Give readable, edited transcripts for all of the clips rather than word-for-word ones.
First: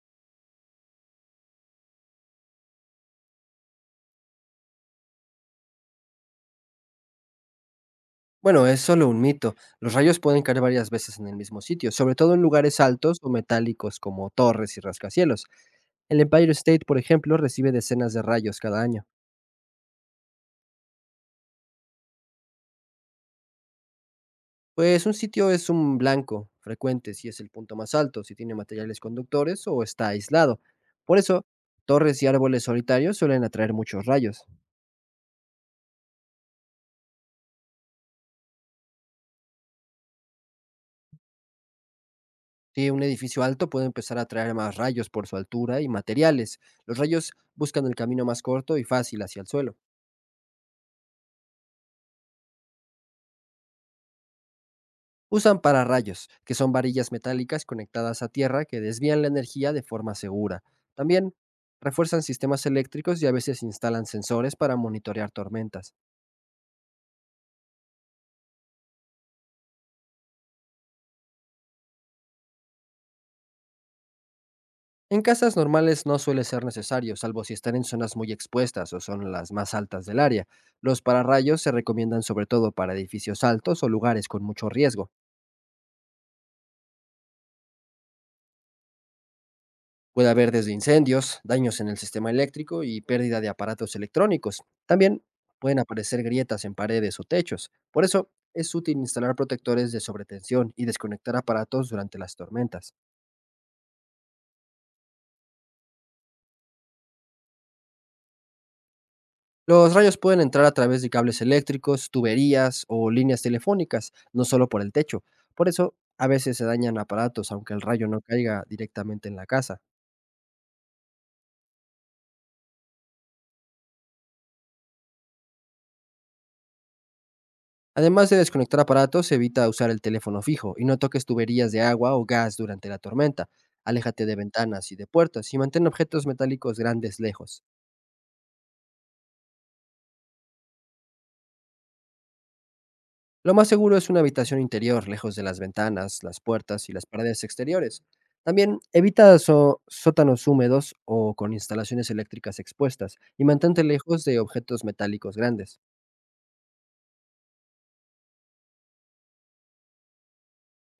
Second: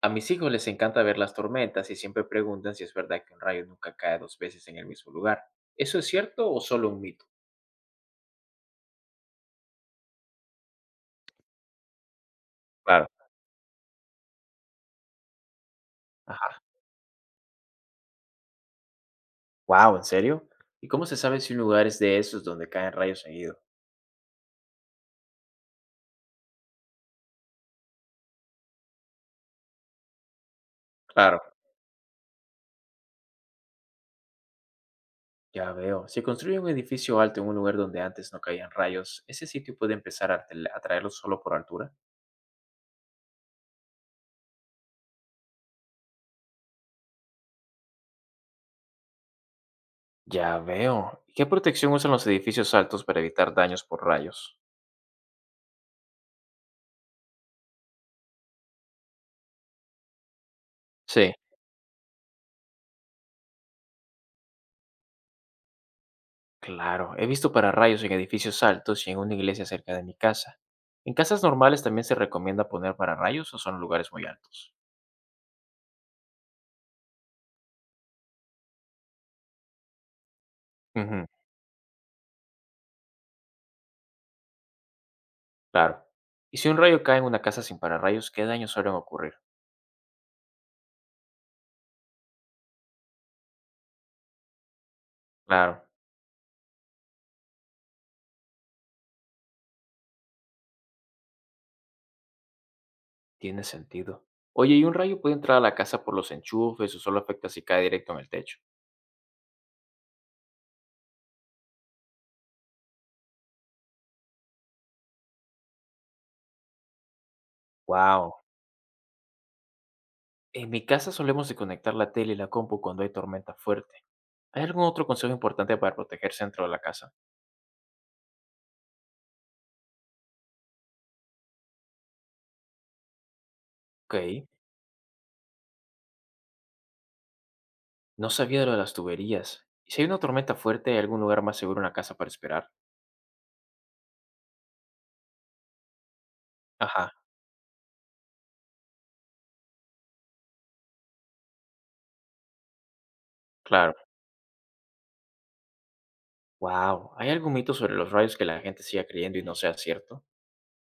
A mis hijos les encanta ver las tormentas y siempre preguntan si es verdad que un rayo nunca cae dos veces en el mismo lugar. ¿Eso es cierto o solo un mito? Bueno, es solo un mito. Los rayos pueden caer varias veces en el mismo sitio, sobre todo en lugares Claro. altos o metálicos como torres y rascacielos. El Empire Ajá. State, por ejemplo, recibe decenas de rayos cada año. Wow, ¿en serio? ¿Y cómo se sabe si un lugar es de esos donde caen rayos seguido? Pues un sitio es un blanco frecuente si es el punto más alto, si tiene materiales conductores o está aislado. Por Claro. eso, torres y árboles solitarios suelen atraer muchos rayos. Ya veo. Si construyen un edificio alto en un lugar donde antes no caían rayos, ¿ese sitio puede empezar a atraerlos solo por altura? Si un edificio alto puede empezar a atraer más rayos por su altura y materiales. Los rayos buscan el camino más corto y fácil hacia el suelo. Ya veo. ¿Y qué protección usan los edificios altos para evitar daños por rayos? Usan pararrayos, que son varillas metálicas conectadas a tierra que desvían la energía de forma segura. Sí. También refuerzan sistemas eléctricos y a veces instalan sensores para monitorear tormentas. Claro, he visto pararrayos en edificios altos y en una iglesia cerca de mi casa. ¿En casas normales también se recomienda poner pararrayos o son lugares muy altos? En casas normales no suele ser necesario, salvo si están en zonas muy expuestas o son las más altas del área. Los Ujú, pararrayos se recomiendan sobre todo para edificios altos o lugares con mucho riesgo. claro. ¿Y si un rayo cae en una casa sin pararrayos, qué daños suelen ocurrir? Puede haber desde incendios, daños en el sistema eléctrico y pérdida de aparatos electrónicos. También pueden Claro, aparecer grietas en paredes o techos. Por eso es útil instalar protectores de sobretensión y desconectar aparatos durante las tormentas. tiene sentido. Oye, ¿y un rayo puede entrar a la casa por los enchufes o solo afecta si cae directo en el techo? Los rayos pueden entrar a través de cables eléctricos, tuberías o líneas telefónicas, no solo por el techo. Por eso a veces se dañan aparatos aunque el rayo no Wow. caiga directamente en la casa. En mi casa solemos desconectar la tele y la compu cuando hay tormenta fuerte. ¿Hay algún otro consejo importante para protegerse dentro de la casa? Además de desconectar aparatos, evita usar el teléfono fijo y no toques tuberías de agua o gas durante la tormenta. Aléjate de Ok. ventanas y de puertas y mantén objetos metálicos grandes lejos. No sabía lo de las tuberías. ¿Y si hay una tormenta fuerte, hay algún lugar más seguro, una casa para esperar? Lo más seguro es una habitación interior, lejos de las ventanas, las puertas y las Ajá, paredes exteriores. También evita sótanos húmedos o con instalaciones eléctricas expuestas y mantente claro. lejos de objetos metálicos grandes. Wow, ¿hay algún mito sobre los rayos que la gente siga creyendo y no sea cierto?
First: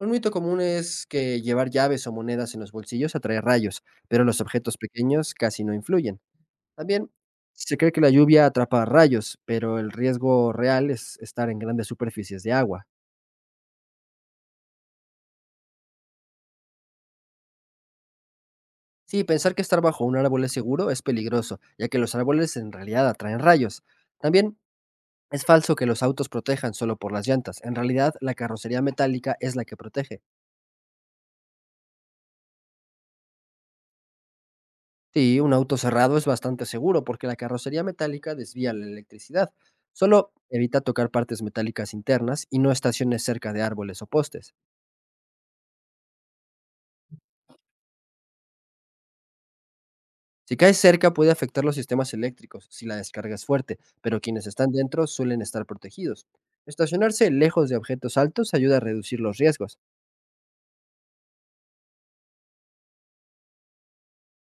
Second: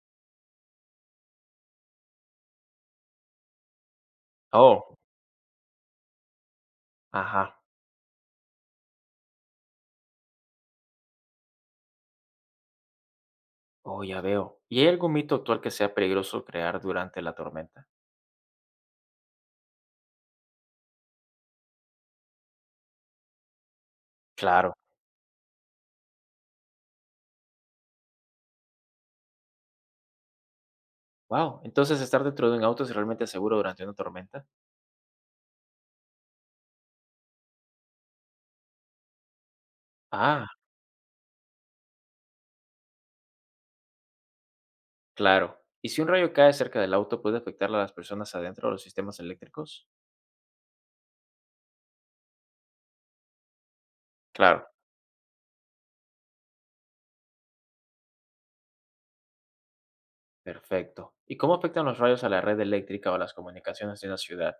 Un mito común es que llevar llaves o monedas en los bolsillos atrae rayos, pero los objetos Oh, pequeños casi no influyen. También ajá. se cree que la lluvia atrapa rayos, pero el riesgo real es estar en grandes superficies de agua. Oh, ya veo. ¿Y hay algún mito actual que sea peligroso crear durante la tormenta? Sí, pensar que estar bajo un árbol es seguro es peligroso, ya que los árboles en realidad atraen rayos. También Claro. es falso que los autos protejan solo por las llantas. En realidad, la carrocería metálica es la que protege. Wow, ¿entonces estar dentro de un auto es realmente seguro durante una tormenta? Sí, un auto cerrado es bastante seguro porque la carrocería metálica desvía la electricidad. Solo Ah, evita tocar partes metálicas internas y no estaciones cerca de árboles o postes. claro. ¿Y si un rayo cae cerca del auto puede afectar a las personas adentro o los sistemas eléctricos? Si cae cerca puede afectar los sistemas eléctricos si la descarga es fuerte, pero quienes Claro. están dentro suelen estar protegidos. Estacionarse lejos de objetos altos ayuda a reducir los riesgos. Perfecto. ¿Y cómo afectan los rayos a la red eléctrica o a las comunicaciones de una ciudad?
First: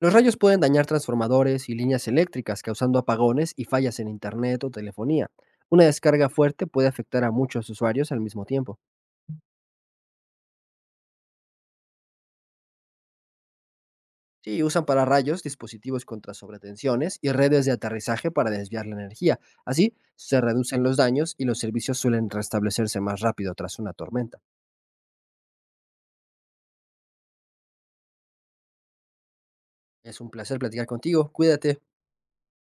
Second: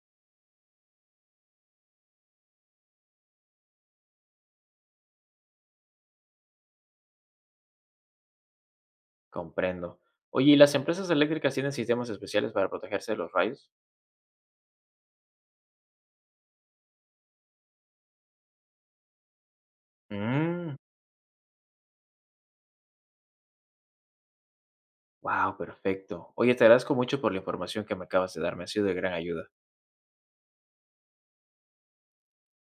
Los rayos pueden dañar transformadores y líneas eléctricas, causando apagones y fallas en Internet o telefonía. Una descarga fuerte puede afectar a muchos usuarios al mismo tiempo. Comprendo. Oye, ¿y las empresas eléctricas tienen sistemas especiales para protegerse de los rayos? Sí, usan para rayos dispositivos contra sobretensiones y redes de aterrizaje para desviar la energía. Así, se Mm, reducen los daños y los servicios suelen restablecerse más rápido tras una tormenta. wow, perfecto. Oye, te agradezco mucho por la información que me acabas de dar, me ha sido de gran ayuda. Es un placer platicar contigo. Cuídate.